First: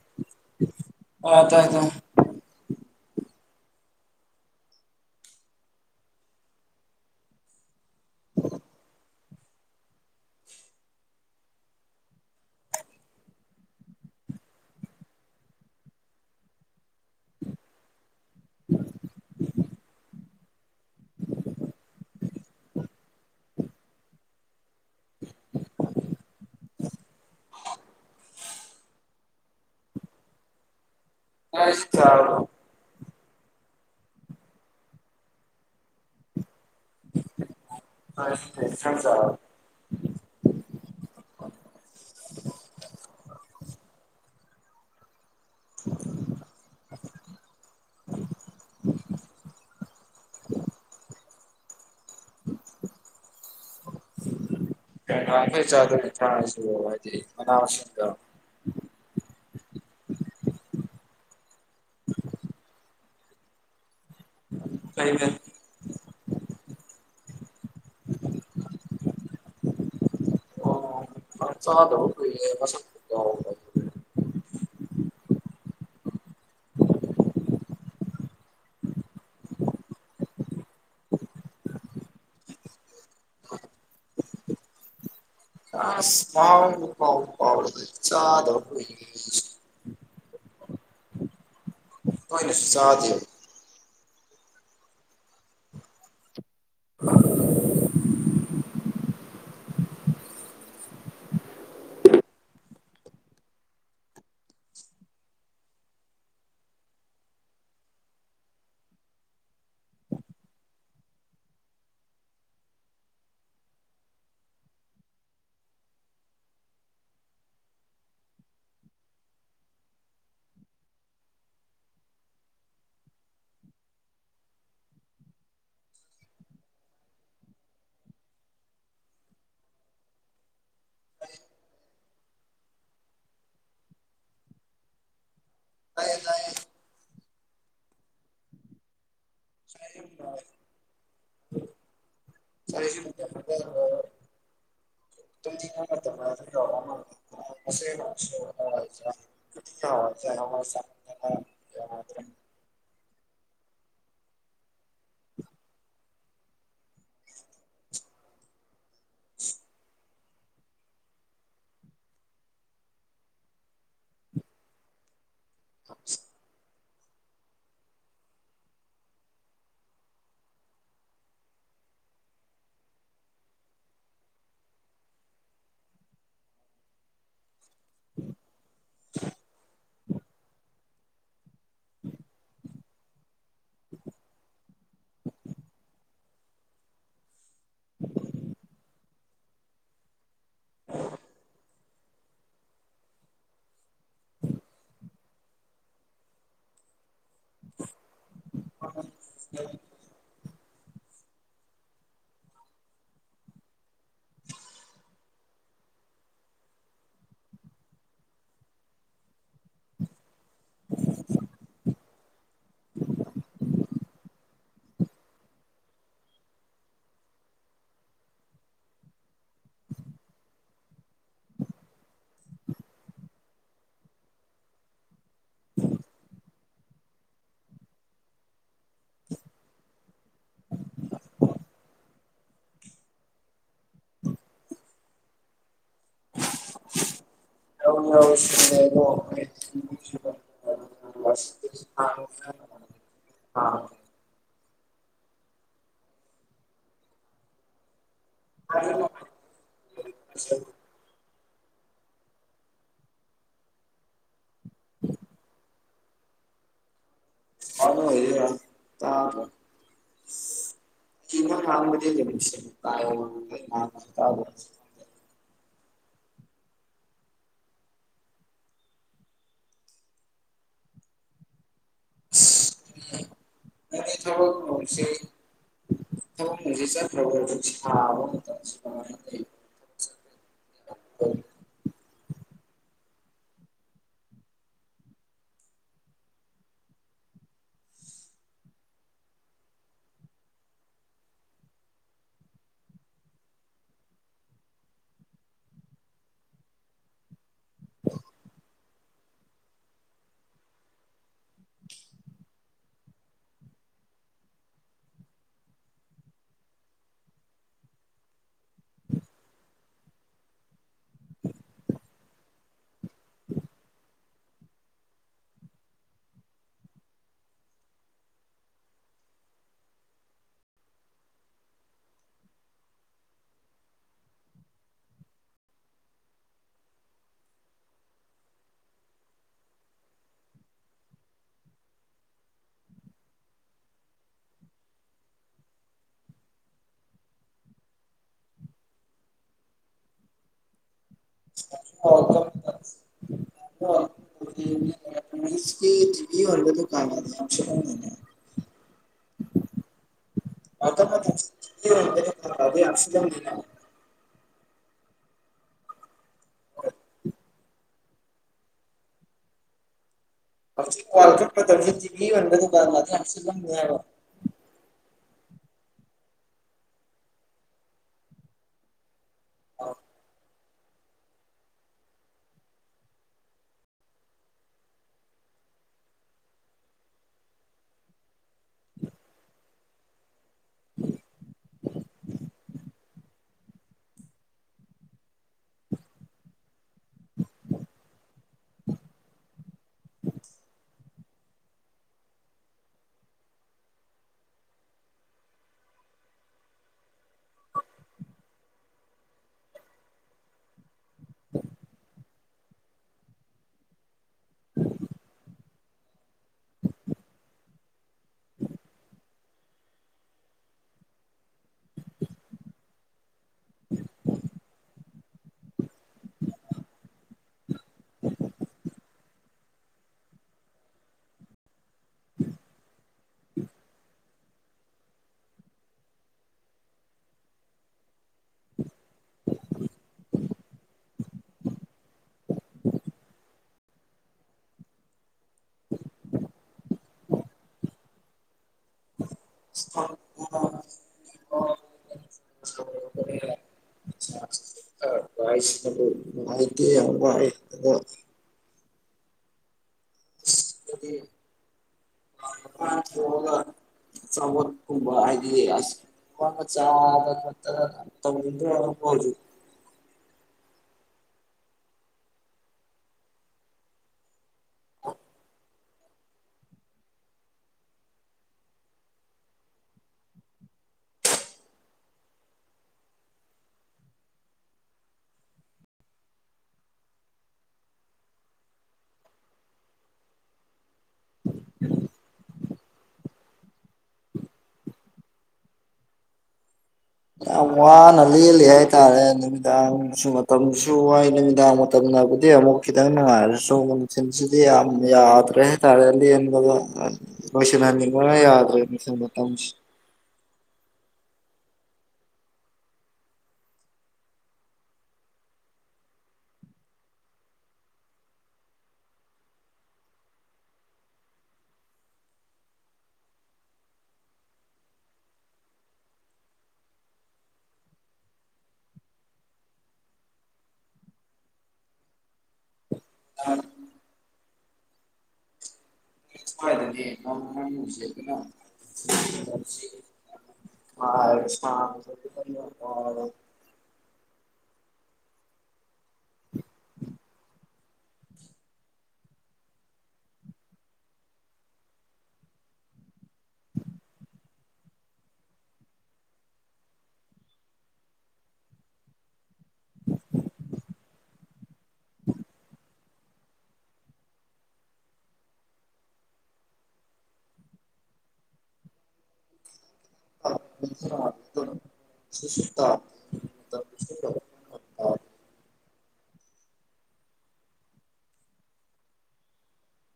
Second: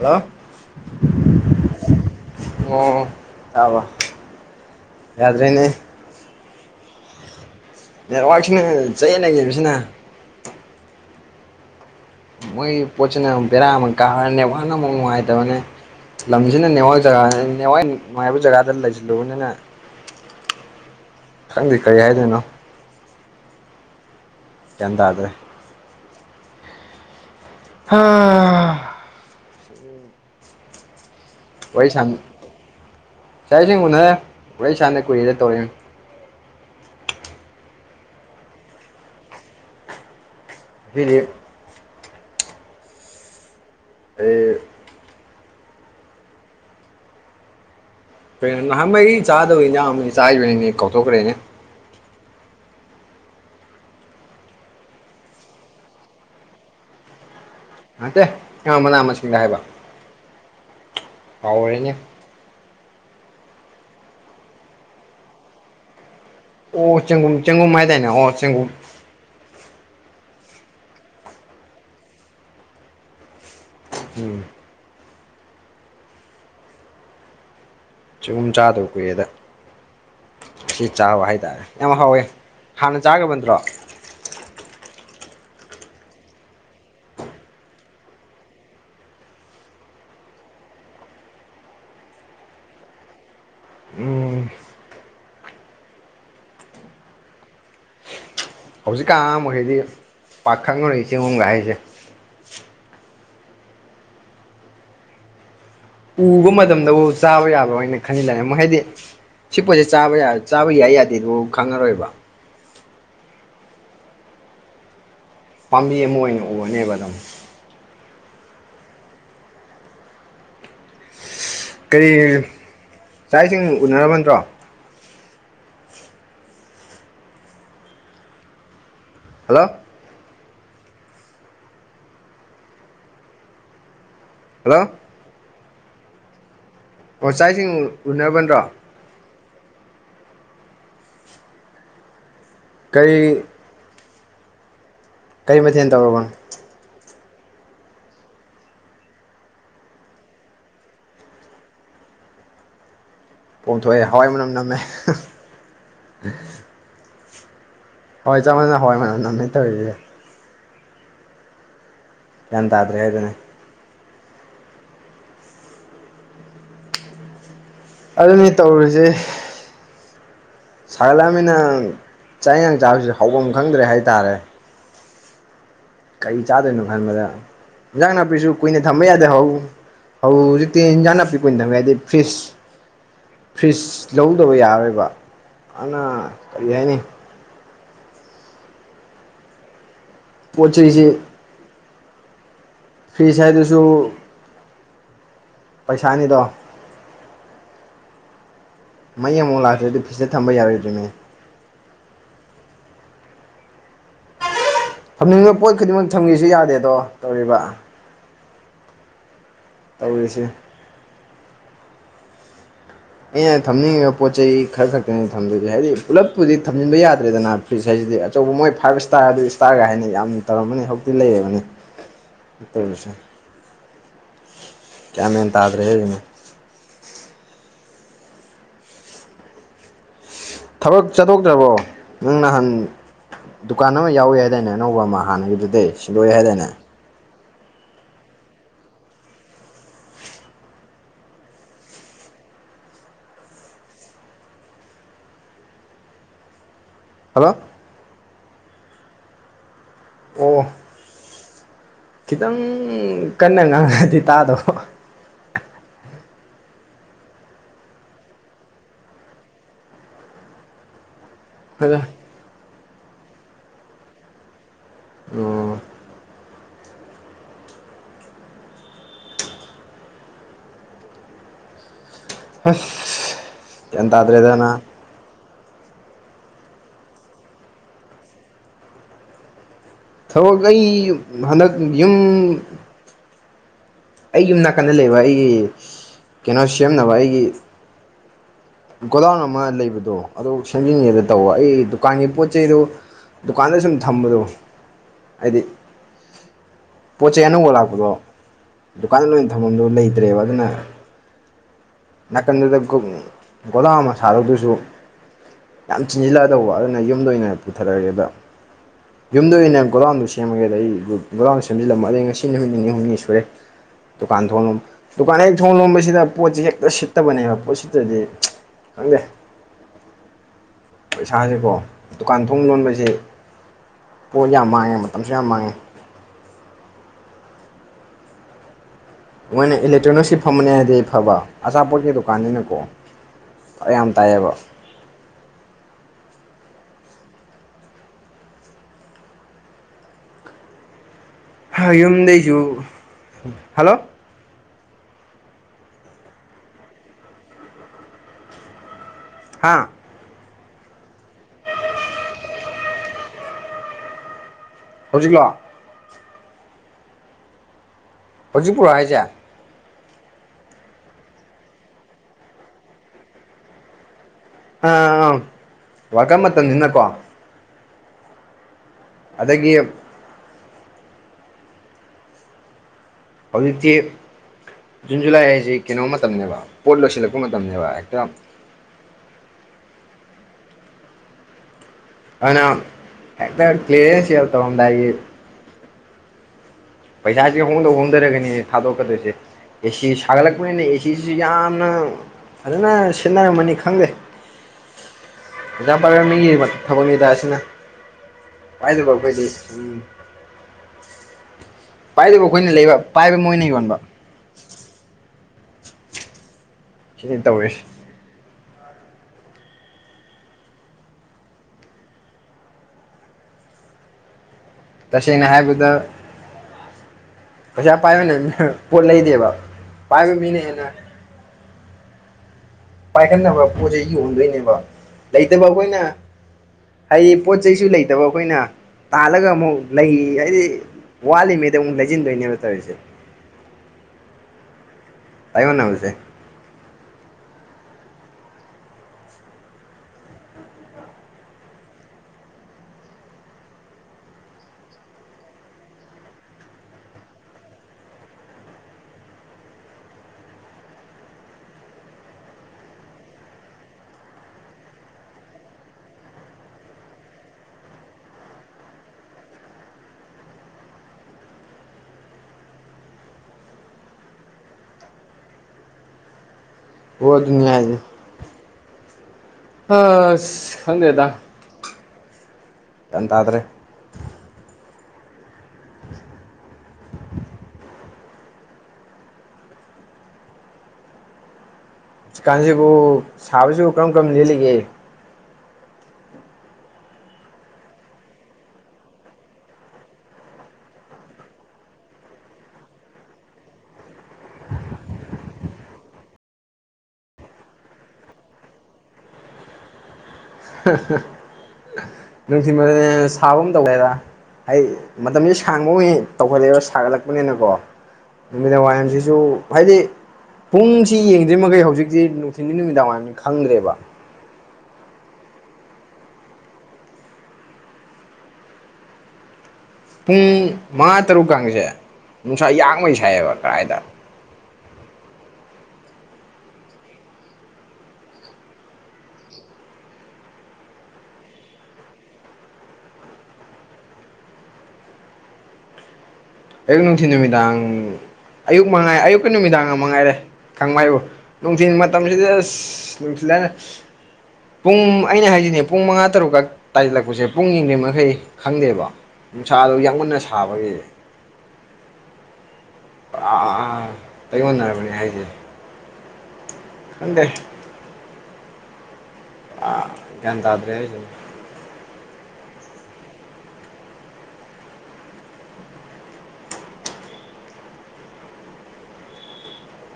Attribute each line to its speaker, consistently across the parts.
Speaker 1: hello
Speaker 2: ꯑ ꯇꯥꯏ ꯇꯥꯏ
Speaker 1: ꯑꯣ ꯑꯕ ꯌꯥꯗ꯭ꯔꯅꯦ ꯅꯦꯠꯋꯔꯛꯁꯤꯅ ꯆꯌꯦꯅ ꯌꯦꯡꯕꯁꯤꯅ ꯃꯣꯏ ꯄꯣꯠꯁꯤꯅꯨ ꯕꯦꯔꯥ ꯑꯃꯨꯛ ꯀꯥꯈꯅꯦ ꯋꯥꯅ ꯑꯃꯨꯛ ꯅꯨꯡꯉꯥꯏꯇꯕꯅꯦ ꯂꯝꯁꯤꯅ ꯅꯦꯋꯥꯏ ꯖꯒꯥ ꯅꯦꯋꯥꯏ ꯅꯨꯡꯉꯥꯏꯕ ꯖꯒꯥꯗ ꯂꯩꯁꯤꯜꯂꯨꯕꯅꯤꯅ ꯈꯪꯗꯤ ꯀꯔꯤ ꯍꯥꯏꯗꯣꯏꯅꯣ ꯆꯦꯟꯗꯗ꯭ꯔꯦ ꯑꯥ
Speaker 2: ꯑꯆꯥ
Speaker 1: ꯏ ꯏꯁꯤꯡ ꯎꯅꯔꯦ ꯎꯣꯔꯩ ꯁꯥꯥꯅ ꯀꯨꯏꯔꯦꯗ ꯇꯧꯔꯤꯅꯤ
Speaker 2: ꯍꯦ ꯐꯁ
Speaker 1: ꯞ [unintelligible] ꯑꯩ ꯀ ꯅꯍꯥꯟꯋꯥ ꯑꯩ ꯆꯥꯗꯕ ꯅꯍ ꯆꯥꯈꯤꯕꯅꯤꯅꯦ ꯀꯧꯊꯣꯛꯈ꯭ꯔꯦꯅꯦ
Speaker 2: ꯦ ꯆ ꯑꯗꯨ ꯊꯥꯁꯨ ꯍꯥꯏꯗꯤ ꯃꯅꯥ ꯃꯁꯤꯡꯒ
Speaker 1: ꯅꯠꯇꯦ ꯑ ꯃꯅꯥ ꯃꯁꯤꯡꯗ ꯍꯥꯏꯕ ꯑꯥꯎ ꯑꯣꯏꯉ
Speaker 2: ꯀꯩ ꯐ
Speaker 1: ꯑꯣ ꯆꯪꯒꯨꯝ ꯆꯪꯒꯨꯝ ꯍꯥꯏ ꯍꯥꯏꯗꯅꯦ ꯑꯣ ꯆꯪꯒꯨꯝ
Speaker 2: ꯐ ꯆꯥꯗ ꯀ ꯃꯁꯟ
Speaker 1: ꯎꯝ ꯆꯨꯝ ꯆꯥꯗꯕ ꯀꯨꯏꯑꯦꯗ ꯁꯤ ꯆꯥꯕ ꯍꯥꯏꯇꯥꯔꯦ ꯑꯃ ꯍꯥꯎꯋꯦ ꯍꯥꯟꯅ ꯆꯥꯕ ꯅꯠꯇ꯭ꯔꯣ
Speaker 2: ꯑ ꯃꯥ ꯐ ꯐꯥꯎ ꯆꯥꯗ ꯑꯩꯅꯁꯨ ꯁꯥꯗꯌ
Speaker 1: ꯎꯝ
Speaker 2: [inaudible] [unintelligible]
Speaker 1: ꯍꯧꯖꯤꯛꯀꯥꯟ ꯃꯈꯩꯗꯤ ꯄꯥꯛꯈꯪꯅꯔꯤ ꯆꯤꯡꯒꯨꯝꯒ ꯍꯥꯏꯁꯦ ꯎꯕ ꯃꯇꯝꯗꯕꯨ ꯆꯥꯕ ꯌꯥꯕ꯭ꯔꯥꯅ ꯈꯟꯜꯂꯑꯦ ꯑꯃꯨꯛ ꯍꯥꯏꯗꯤ ꯁꯤ ꯄꯣꯠꯁꯦ ꯆꯥꯕ ꯆꯥꯕ ꯌꯥꯏ ꯌꯥꯗꯦꯗꯨ ꯈꯪꯉꯔꯣꯏꯕ ꯄꯥꯝꯕꯤ ꯑꯃ ꯑꯣꯏꯅ ꯎꯒꯅꯦꯕ ꯑꯗꯨꯝ ꯀꯔꯤ ꯆꯥꯛ ꯏꯁꯤꯡ ꯎꯅꯔꯕ ꯅꯠꯇ꯭ꯔꯣ ꯍꯜꯂꯣ ꯍꯜꯂꯣ
Speaker 2: ꯇ ꯇꯑꯌꯦ
Speaker 1: ꯄꯣꯠ ꯆꯥꯏꯁꯤꯡ ꯎꯅꯕꯗ꯭ꯔꯣ
Speaker 2: [inaudible]
Speaker 1: ꯀꯔꯤ
Speaker 2: [unintelligible]
Speaker 1: ꯀꯔꯤ ꯃꯊꯦꯜ ꯇꯧꯔꯕꯅꯣ
Speaker 2: [inaudible] [unintelligible] ꯍ [unintelligible]
Speaker 1: [inaudible] [unintelligible] ꯄꯣꯝꯊꯣꯛꯑꯦ ꯍꯋꯥꯏ ꯃꯅꯝ ꯅꯝꯃꯦ ꯍꯣꯏ ꯆꯞ ꯃꯅ ꯍꯣꯏ ꯃꯝ ꯅꯥꯏ ꯇꯧꯔꯤꯁꯦ ꯒ꯭ꯌꯥꯟ ꯇꯥꯗ꯭ꯔꯦ ꯍꯥꯏꯗꯅ ꯑꯗꯨꯅꯤ ꯇꯧꯔꯤꯨꯁꯦ ꯁꯥꯒꯠꯂꯛꯑꯕꯅꯤꯅ ꯆꯥꯛꯌꯦꯌꯥꯡ ꯆꯥꯁꯨ ꯍꯐꯝ ꯈꯪꯗ꯭ꯔꯦ ꯍꯥꯏꯇꯥꯔꯦ ꯀꯔꯤ ꯆꯥꯗꯣꯏꯅꯣ ꯈꯟꯕꯗ ꯏꯟꯖꯥꯡ ꯅꯥꯄꯤꯁꯨ ꯀꯨꯏꯅ ꯊꯝꯕ ꯌꯥꯗꯦ ꯍꯧ ꯍꯧ ꯍꯧꯖꯤꯛꯇꯤ ꯏꯟꯖꯥꯡ ꯅꯥꯄꯤꯛꯄ ꯑꯣꯏꯅ ꯊꯝꯒꯦꯗꯤ ꯐꯔꯤꯁ ꯐ꯭ꯔꯤꯖ ꯂꯧꯗꯕ ꯌꯥꯔꯣꯏꯕ ꯑꯗꯨꯅ ꯀꯔꯤ ꯍꯥꯏꯅꯤ ꯄꯣꯠ ꯆꯩꯣꯏꯁꯤ ꯐꯔꯤꯁꯥꯏꯗꯁꯨ ꯄꯩꯁꯥꯅꯤꯗꯣ
Speaker 2: ꯎ [unintelligible] [inaudible]
Speaker 1: ꯃꯩ ꯑꯃꯨꯥꯎ ꯂꯥꯛꯇ꯭ꯔꯗꯤ ꯐꯤꯁꯇ ꯊꯝꯕ ꯌꯥꯔꯣꯏꯗ꯭ꯔꯤꯅꯦ ꯐꯝꯅꯤꯡꯕ ꯄꯣꯠ ꯈꯨꯗꯤꯡꯃꯛ ꯊꯝꯉꯁꯨ ꯌꯥꯗꯦꯗꯣ ꯇꯧꯔꯤꯕ ꯇꯧꯔꯤꯁꯦ ꯑꯩꯅ ꯊꯝꯅꯤꯡꯉꯤꯕ ꯄꯣꯠ ꯆꯩ ꯈꯔ ꯈꯛꯇꯅꯤ ꯊꯝꯗꯣꯏꯒꯦ ꯍꯥꯏꯗꯤ ꯄꯨꯂꯞꯄꯨꯗꯤ ꯊꯝꯖꯤꯟꯕ ꯌꯥꯗ꯭ꯔꯦꯗꯅ ꯐ꯭ꯔꯤꯖ ꯍꯥꯏꯁꯤ ꯍꯥꯏꯗꯤ ꯑꯆꯧꯕ ꯃꯣꯏ ꯐꯥꯏꯚ ꯏꯁꯇꯥꯔ ꯑꯗꯨ ꯏꯁꯇꯥꯔꯒ ꯍꯥꯏꯅ ꯌꯥꯝꯅ ꯇꯧꯔꯝꯃꯅꯤ ꯍꯧꯖꯤꯛꯇꯤ ꯂꯩꯔꯕꯅꯤ ꯇꯔꯁ ꯀꯌꯥ ꯃꯦꯍꯟ ꯇꯗ ꯔꯦ ꯑꯗꯨꯩꯅ
Speaker 2: [unintelligible] [inaudible]
Speaker 1: ꯊꯕꯛ ꯆꯠꯊꯣꯛꯇ꯭ꯔꯕꯣ ꯅꯪ ꯅꯍꯥꯟ ꯗꯨꯀꯥꯟ ꯑꯃ ꯌꯥꯎꯋꯦ ꯍꯥꯏꯗꯥꯏꯅꯦ ꯑꯅꯧꯕ ꯑꯃ ꯍꯥꯟꯅꯒꯤꯗꯨꯗꯤ ꯁꯤꯗꯣꯛꯑꯦ ꯍꯥꯏꯗꯥꯏꯅꯦ
Speaker 2: ꯍꯧ [unintelligible] [inaudible] ꯑ [unintelligible] [inaudible]
Speaker 1: ꯍꯜꯂꯣ
Speaker 2: ꯑ [unintelligible] [inaudible]
Speaker 1: ꯑꯣ ꯈꯤꯇꯪ ꯀꯟꯅ ꯉꯥꯡꯉꯗꯤ ꯇꯥꯗꯣ
Speaker 2: ꯑ ꯑꯣꯏ ꯇ ꯀꯅ
Speaker 1: ꯑꯗꯣ
Speaker 2: ꯊꯥꯟ ꯃ ꯂꯩꯁ ꯀ
Speaker 1: ꯑꯣ [unintelligible] [inaudible] ꯑꯦꯇꯗ꯭ꯔꯦꯗꯅ
Speaker 2: ꯍ ꯃ ꯆ꯭ꯔꯣꯕ ꯊꯕ
Speaker 1: ꯊꯕꯛ ꯑꯩ ꯍꯟꯗꯛ ꯌꯨꯝ ꯑꯩ ꯌꯨꯝ ꯅꯥꯀꯟꯗ ꯂꯩꯕ ꯑꯩꯒꯤ ꯀꯩꯅꯣ ꯁꯦꯝꯅꯕ ꯑꯩꯒꯤ ꯒꯣꯗꯥꯎꯟ ꯑꯃ ꯂꯩꯕꯗꯣ ꯑꯗꯨ ꯁꯦꯝꯖꯤꯟꯉꯦꯗ ꯇꯧꯕ ꯑꯩ ꯗꯨꯀꯥꯟꯒꯤ ꯄꯣꯠ ꯆꯩꯗꯨ ꯗꯨꯀꯥꯟꯗ ꯁꯨꯝ ꯊꯝꯕꯗꯣ ꯍꯥꯏꯗꯤ ꯄꯣ ꯆꯦ ꯑꯅꯧꯕ ꯂꯥꯛꯄꯗꯣ ꯗꯨꯀꯥꯟꯗ ꯂꯣꯏ ꯑꯣꯏꯅ ꯊꯝꯐꯝꯗꯣ ꯂꯩꯇ꯭ꯔꯦꯕ ꯑꯗꯨꯅ ꯅꯥꯀꯟꯗꯨꯗ ꯒꯣꯂꯥ ꯑꯃ ꯁꯥꯔꯨꯗꯨꯁꯨ ꯌꯥꯝ ꯆꯤꯟꯁꯤꯜꯂꯛꯑꯗꯧꯕ ꯑꯗꯨꯅ ꯌꯨꯝꯗ ꯑꯣꯏꯅ ꯄꯨꯊꯔꯛꯑꯒꯦꯕ ꯌꯨꯝꯗ ꯑꯣꯏꯅ ꯒꯣꯗꯥꯟꯗꯨ ꯁꯦꯝꯃꯒꯦꯗ ꯑꯩ ꯒꯣꯗꯥꯟꯗ ꯁꯦꯝꯖꯤꯜꯂꯝꯃ ꯑꯗ ꯉꯁꯤ ꯅꯨꯃꯤꯠ ꯅꯤꯅꯤ ꯍꯨꯝꯅꯤ ꯁꯨꯔꯦ ꯗꯨꯀꯥꯟ ꯊꯣꯡꯂꯣꯝ ꯗꯨꯀꯥꯟ ꯍꯦꯛ ꯊꯣꯡ ꯂꯣꯝꯕꯁꯤꯗ ꯄꯣꯠꯁꯤ ꯍꯦꯛꯇ ꯁꯤꯠꯇꯕꯅꯦꯕ ꯄꯣꯠ ꯁꯤꯠꯇ꯭ꯔꯗꯤꯦ ꯍꯪꯗꯦ ꯄꯩꯁꯁꯤꯀꯣ ꯗꯨꯀꯥꯟ ꯊꯣꯡ ꯂꯣꯟꯕꯁ ꯄꯣꯠ ꯌꯥꯝ ꯃꯥꯡꯉꯦ ꯃꯇꯝꯁꯨ ꯌꯥꯝ ꯃꯥꯡꯉꯦ ꯃꯣꯏꯅ ꯏꯂꯦꯛꯇ꯭ꯔꯣꯅꯤꯛꯁꯤ ꯐꯝꯕꯅꯦ ꯍꯥꯏꯗꯤ ꯐꯕ ꯑꯆꯥꯄꯣꯠꯀꯤ ꯗꯨꯀꯥꯟꯅꯤꯅꯀꯣ ꯌꯥꯝ ꯇꯥꯏꯌꯦꯕ ꯌꯨꯝꯗꯩꯁꯨ ꯍꯜꯂꯣ
Speaker 2: [unintelligible]
Speaker 1: ꯍꯥꯥ
Speaker 2: [unintelligible]
Speaker 1: ꯍꯧꯖꯤꯛꯂꯣ
Speaker 2: [unintelligible]
Speaker 1: ꯍꯧꯖꯤꯛ ꯄꯨꯔꯣ ꯍꯥꯏꯁꯦ
Speaker 2: [unintelligible]
Speaker 1: ꯑ ꯑ ꯋꯥꯜ ꯀꯞ ꯃꯇꯝꯅꯤꯅꯀꯣ ꯑꯗꯒꯤ ꯍꯧꯖꯤꯛꯇ ꯖꯨꯟ ꯖꯨꯂꯥꯏ ꯍꯥꯏꯁꯤ ꯀꯩꯅꯣ ꯃꯇꯝꯅꯤꯅꯦꯕ ꯄꯣꯠ ꯂꯣꯏꯁꯤꯜꯂꯛꯄ ꯃꯇꯝꯅꯦꯕ ꯍꯦꯛꯇ [unintelligible] ꯑꯅ ꯑꯦ ꯀ꯭ꯂꯤꯌꯥꯁ ꯇꯣꯏ ꯄꯩꯁꯥꯥꯁ ꯍꯣꯡꯗ ꯍꯣꯡꯊꯔꯒꯅꯤ ꯊꯥꯗꯣꯛꯀꯗꯣꯏꯁꯦ ꯑꯦꯁꯤ ꯁꯥꯒꯠꯂꯛꯄꯅꯤꯅ ꯑꯦꯁꯤꯁꯨ ꯌꯥꯝꯅ ꯐꯖꯅ ꯁꯤꯠꯟꯅꯔꯝꯃꯅꯤ ꯈꯪꯗꯦ ꯑꯣꯖꯥ ꯄꯥꯏꯦꯕ ꯃꯤꯒꯤ ꯊꯕꯛ ꯃꯤꯗꯥ ꯑꯁꯤꯅ ꯍꯥꯏꯥꯏꯗꯕ ꯀꯣꯏꯗꯤ ꯎꯝ ꯄꯥꯏꯗꯕ ꯑꯩꯈꯣꯏꯅ ꯂꯩꯕ ꯄꯥꯏꯕ ꯃꯣꯏꯅ ꯌꯣꯟꯕ ꯁꯤ ꯇꯧꯁ ꯇꯁꯦꯡꯅ ꯍꯥꯏꯍꯥꯏꯕꯗꯜ ꯄꯩꯁꯥ ꯄꯥꯏꯕꯅꯦ ꯄꯣꯠ ꯂꯩꯗꯦꯕ ꯄꯥꯏꯕ ꯃꯤꯅ ꯍꯦꯟꯅ ꯄꯥꯏꯈꯠꯅꯕ ꯄꯣꯠꯁꯦ ꯌꯣꯟꯗꯣꯏꯅꯦꯕ ꯂꯩꯇꯕ ꯑꯩꯈꯣꯏꯅ ꯍꯥꯏꯗꯤ ꯄꯣꯠ ꯆꯩꯁꯨ ꯂꯩꯇꯕ ꯑꯩꯈꯣꯏꯅ ꯇꯥꯜꯂꯒ ꯑꯃꯨꯛ ꯂꯩ ꯍꯥꯏꯗꯤ ꯋꯥꯠꯂꯤ ꯃꯗꯨꯛ ꯂꯩꯖꯤꯟꯗꯣꯏꯅꯦꯕ ꯇꯧꯔꯁꯦ ꯇꯥꯏꯃꯣꯟꯅꯝꯁꯦ
Speaker 2: [unintelligible] [unintelligible] ꯑꯗꯨꯗꯤ ꯆꯕ ꯀꯨꯝꯕ ꯍꯥꯏꯗꯤꯁ ꯋꯥ ꯆꯥ ꯑꯃꯥ ꯇꯧꯅꯤꯪꯗꯔ ꯍꯔꯕꯣꯗꯨ
Speaker 1: ꯑꯣ ꯅꯤꯍꯥꯏꯔꯦꯁꯦ ꯑꯁ ꯈꯪꯗꯦꯗ ꯑꯦꯟꯗꯗ꯭ꯔꯦ ꯆꯤꯀꯥꯟꯁꯤꯕꯨ ꯁꯥꯕꯁꯤꯕꯨ ꯀꯔꯝ ꯀꯔꯝ ꯂꯦꯜꯂꯤꯒꯦ
Speaker 2: ꯌꯥꯝ ꯋꯥꯅ ꯂꯦꯜꯂꯤ ꯍꯥꯏꯇꯥꯔꯦ ꯅꯨꯃꯤꯗꯥꯡꯁꯨ ꯃꯇꯝꯁꯨ ꯋꯥꯏ ꯅꯨꯃꯤꯗꯥꯡ ꯃꯇꯝꯗ ꯑꯗꯨꯗꯤ ꯑꯃꯨꯛ ꯈꯤꯇꯪ ꯅꯨꯡꯉꯥꯏꯔꯦ ꯁꯣꯕ ꯅꯨꯡꯊꯤꯟꯁꯤꯗꯤ ꯌꯥꯝ ꯌꯥꯗ꯭ꯔꯦ ꯍꯥꯏꯇꯥꯔꯦ ꯂꯦꯟꯕꯒ ꯃꯁꯤꯁ ꯅꯅꯤ ꯀ ꯌꯥꯗꯔꯠꯇꯪꯁꯤ
Speaker 1: ꯅꯨꯡꯊꯤꯟ [unintelligible] ꯁꯥꯕ ꯑꯃ ꯇꯧꯒꯦꯔ ꯍ ꯃꯇꯝꯁꯦ ꯁꯥꯡꯕ ꯇꯧꯈꯠꯂꯛꯦꯕ ꯁꯥꯒꯠꯂꯛꯄꯅꯤꯅꯀꯣ ꯅꯨꯃꯤꯗꯥꯡ ꯋꯥꯏꯔꯝꯁꯤꯁꯨ ꯍꯥꯏꯗꯤ ꯄꯨꯡꯁꯤ ꯌꯦꯡꯗ꯭ꯔꯤꯃꯩ ꯍꯧꯖꯤꯛꯁꯤ ꯅꯨꯡꯊꯤꯤꯟꯒꯤ ꯅꯨꯃꯤꯗꯥꯡ ꯋꯥꯏꯔꯝꯅꯤ ꯈꯪꯗ꯭ꯔꯦꯕ ꯄꯨꯡ ꯃꯉꯥ ꯇꯔꯨꯛꯀꯁꯦ ꯅꯨꯡꯁꯥ ꯌꯥꯡꯉꯩ ꯁꯥꯏꯑꯕ ꯀꯗꯥꯥꯏꯗ
Speaker 2: [unintelligible] ꯑ ꯁꯥꯕꯒꯤꯁꯦ ꯌꯥꯝ ꯋꯥꯕꯥ
Speaker 1: ꯑꯌꯨꯛ ꯅꯨꯡꯊꯤ ꯅꯨꯃꯤꯗꯥꯡ ꯑꯌꯨꯛ ꯃꯉꯥꯏ ꯑꯌꯨꯛꯀꯤ ꯅꯨꯃꯤꯗꯥꯡ ꯑꯃ ꯃꯉꯥꯏꯔꯦ ꯈꯪꯕ ꯍꯥꯏꯕꯨ ꯅꯨꯡꯊꯤꯜ ꯃꯇꯝꯁꯤꯗ ꯑꯁ ꯅꯨꯡꯊꯤꯜ ꯄꯨꯡ ꯑꯩꯅ ꯍꯥꯏꯁꯤꯅꯦ ꯄꯨꯡ ꯃꯉꯥ ꯇꯔꯨꯛꯀꯛ ꯇꯥꯏꯁꯤꯜꯂꯛꯄꯁꯦ ꯄꯨꯡ ꯌꯥꯡꯗꯩ ꯃꯈꯩ ꯈꯪꯗꯦꯕ ꯅꯨꯡꯁꯥꯗꯣ ꯌꯥꯝꯃꯨꯟꯅ ꯁꯥꯕꯒꯤ ꯑꯥ ꯑꯥꯥ ꯇꯩꯉꯣꯟꯟꯅꯔꯕꯅꯦ ꯍꯥꯏꯁꯦ ꯈꯡꯗꯦ ꯑ ꯌꯦꯟ ꯇꯥꯗ꯭ꯔꯦ
Speaker 2: ꯁꯁ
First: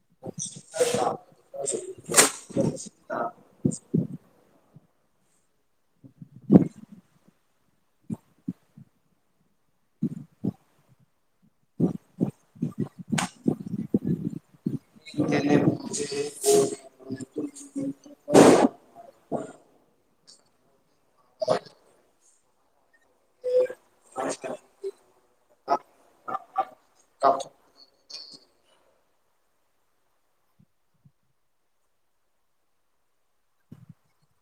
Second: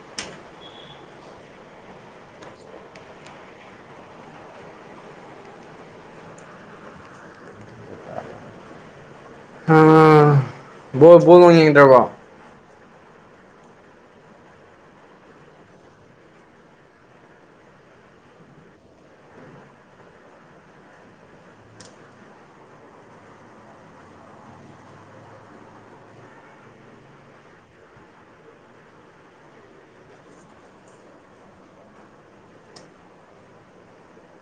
Speaker 2: [unintelligible]
Speaker 1: ꯑꯣꯣꯜ ꯋꯥꯉꯇ꯭ꯔꯀꯣ
Speaker 2: ꯀ
Speaker 1: [inaudible]
Speaker 2: [inaudible] ꯍꯁꯀꯔ ꯀ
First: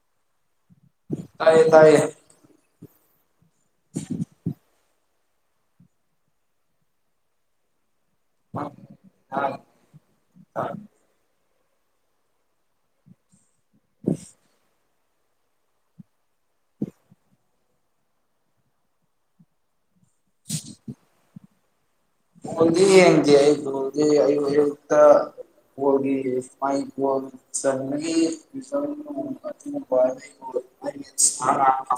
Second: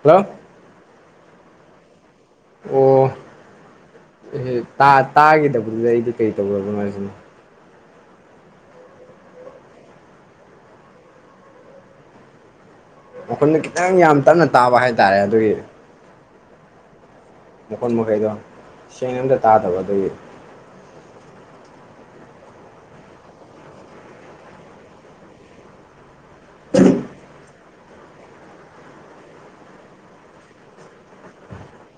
Speaker 1: ꯍꯜꯂꯣ
Speaker 2: ꯇꯥꯏꯌꯦ ꯇꯥꯏꯌꯦ
Speaker 1: ꯑꯣ ꯇꯥꯈꯤꯗꯕꯗꯨꯗ ꯑꯩꯗꯤ ꯀꯩ ꯇꯧꯗꯅꯣ ꯍꯥꯏꯁꯤꯅ
Speaker 2: ꯑ ꯑ ꯑ
Speaker 1: ꯑꯩꯈꯣꯏꯅ ꯈꯤꯇꯪ ꯌꯥꯝ ꯇꯞꯅ ꯇꯥꯕ ꯍꯥꯏꯇꯥꯔꯦ ꯑꯗꯨꯒꯤ ꯃꯈꯣꯟ ꯃꯈꯩꯗꯣ ꯁꯦꯡꯅ ꯑꯝꯇ ꯇꯥꯗꯕ ꯑꯗꯨꯒꯤ
Speaker 2: [unintelligible] ꯍꯗꯤ ꯌꯦꯡꯗꯦ ꯑꯩꯕꯨꯗꯤ ꯑꯩ ꯍꯧꯌꯛꯇ ꯍ ꯃꯥꯏ ꯍ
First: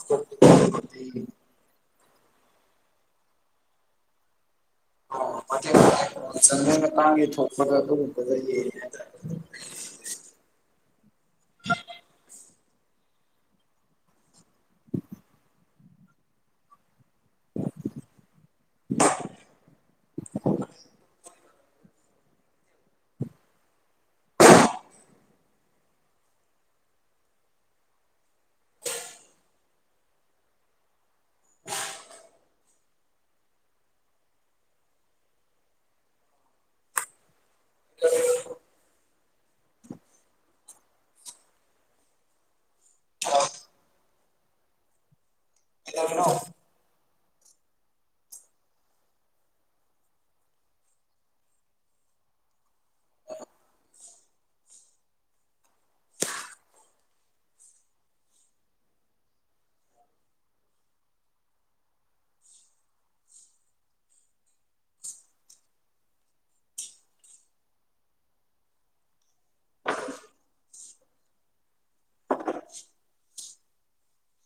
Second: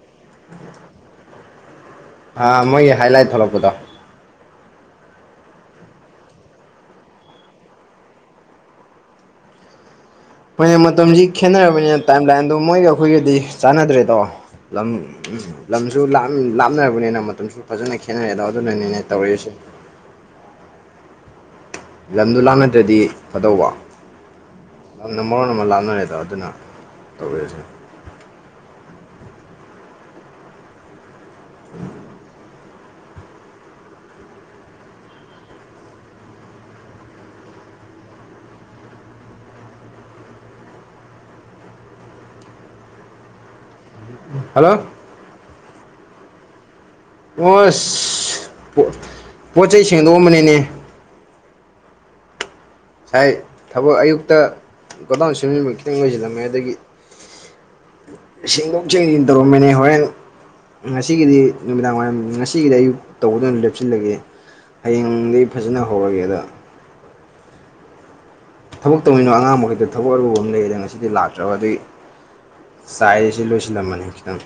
Speaker 2: ꯆꯒꯤ [unintelligible]
Speaker 1: ꯃꯣꯏꯒꯤ ꯍꯥꯏꯂꯥꯏꯠ ꯊꯣꯛꯂꯛꯄꯗꯣ
Speaker 2: ꯑꯣꯦ ꯆꯪꯗꯅ ꯇꯥꯡꯒꯦ ꯊꯣꯛꯄꯒ ꯑꯗꯨꯒꯨꯝꯕꯗ
Speaker 1: ꯃ ꯈꯦꯅꯔ ꯇ ꯑꯗꯣ ꯃꯣꯏꯒ ꯑꯩꯈꯣꯏꯒꯗꯤ ꯆꯥꯟꯅꯗ꯭ꯔꯦꯗꯣ ꯂꯝ ꯂꯝꯁꯨ ꯂꯥꯞꯅꯔꯕꯅꯤꯅ ꯃꯇꯝ ꯐꯖꯅ ꯈꯦꯠꯅꯔꯦꯗꯣ ꯑꯗꯨꯅꯅꯦꯅꯦ ꯇꯧꯔꯤꯁꯦ ꯂꯝꯗꯨ ꯂꯥꯟꯅꯗ꯭ꯔꯗꯤ ꯐꯗꯧꯕꯧꯕ ꯌꯥꯝꯅ ꯃꯔꯣꯟ ꯑꯃ ꯂꯥꯞꯅꯔꯦꯗ ꯑꯗꯨꯅ ꯇꯧꯕꯤꯔꯁꯦ [inaudible]
Speaker 2: ꯑ
Speaker 1: ꯍꯜꯂꯣ
Speaker 2: ꯏꯔꯅꯣ
Speaker 1: ꯑꯁ ꯄꯣꯠꯆꯩ ꯁꯦꯡꯗꯣꯛꯑꯝꯕꯅꯤꯅꯦ ꯉꯁꯥꯏ ꯊꯕꯛ ꯑꯌꯨꯛꯇ ꯒꯣꯗꯥꯎꯟ ꯁꯦꯝꯖꯤꯟꯕ ꯈꯤꯇꯪ ꯂꯣꯏꯁꯤꯜꯂꯝꯃꯦ ꯑꯗꯒꯤ ꯁꯦꯡꯗꯣꯛ ꯁꯦꯡꯖꯤꯟ ꯇꯧꯔꯝꯕꯅꯦ ꯍꯣꯔꯦꯟ ꯉꯁꯤꯒꯤꯗꯤ ꯅꯨꯃꯤꯗꯥꯡ ꯋꯥꯏꯔꯝ ꯉꯁꯤꯒꯤꯗꯤ ꯑꯌꯨꯛ ꯇꯧꯕꯗ ꯑꯣꯏꯅ ꯂꯦꯞꯁꯤꯜꯂꯒꯦ ꯍꯌꯦꯡꯗꯒꯤ ꯐꯖꯅ ꯍꯧꯔꯒꯦꯗ ꯊꯕꯛ ꯇꯧꯃꯤꯅꯣ ꯑꯉꯥꯡ ꯃꯈꯈꯩꯛꯇ ꯊꯕꯛ ꯑꯔꯨꯕ ꯑꯃ ꯂꯩꯌꯦꯗꯅ ꯉꯁꯤꯗꯤ ꯂꯥꯛꯇ꯭ꯔꯕ ꯑꯗꯨꯏ ꯆꯥꯏꯔꯤꯁꯦ ꯂꯣꯏꯁꯤꯜꯂꯝꯃꯅꯤ ꯈꯤꯇꯪ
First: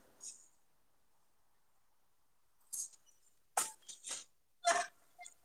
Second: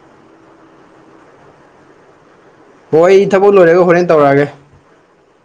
Speaker 2: [inaudible] [inaudible]
Speaker 1: ꯍ ꯑꯩ ꯊꯕꯛ ꯂꯣꯏꯔꯒ ꯍꯣꯔꯦꯟ ꯇꯧꯔꯛꯑꯒꯦ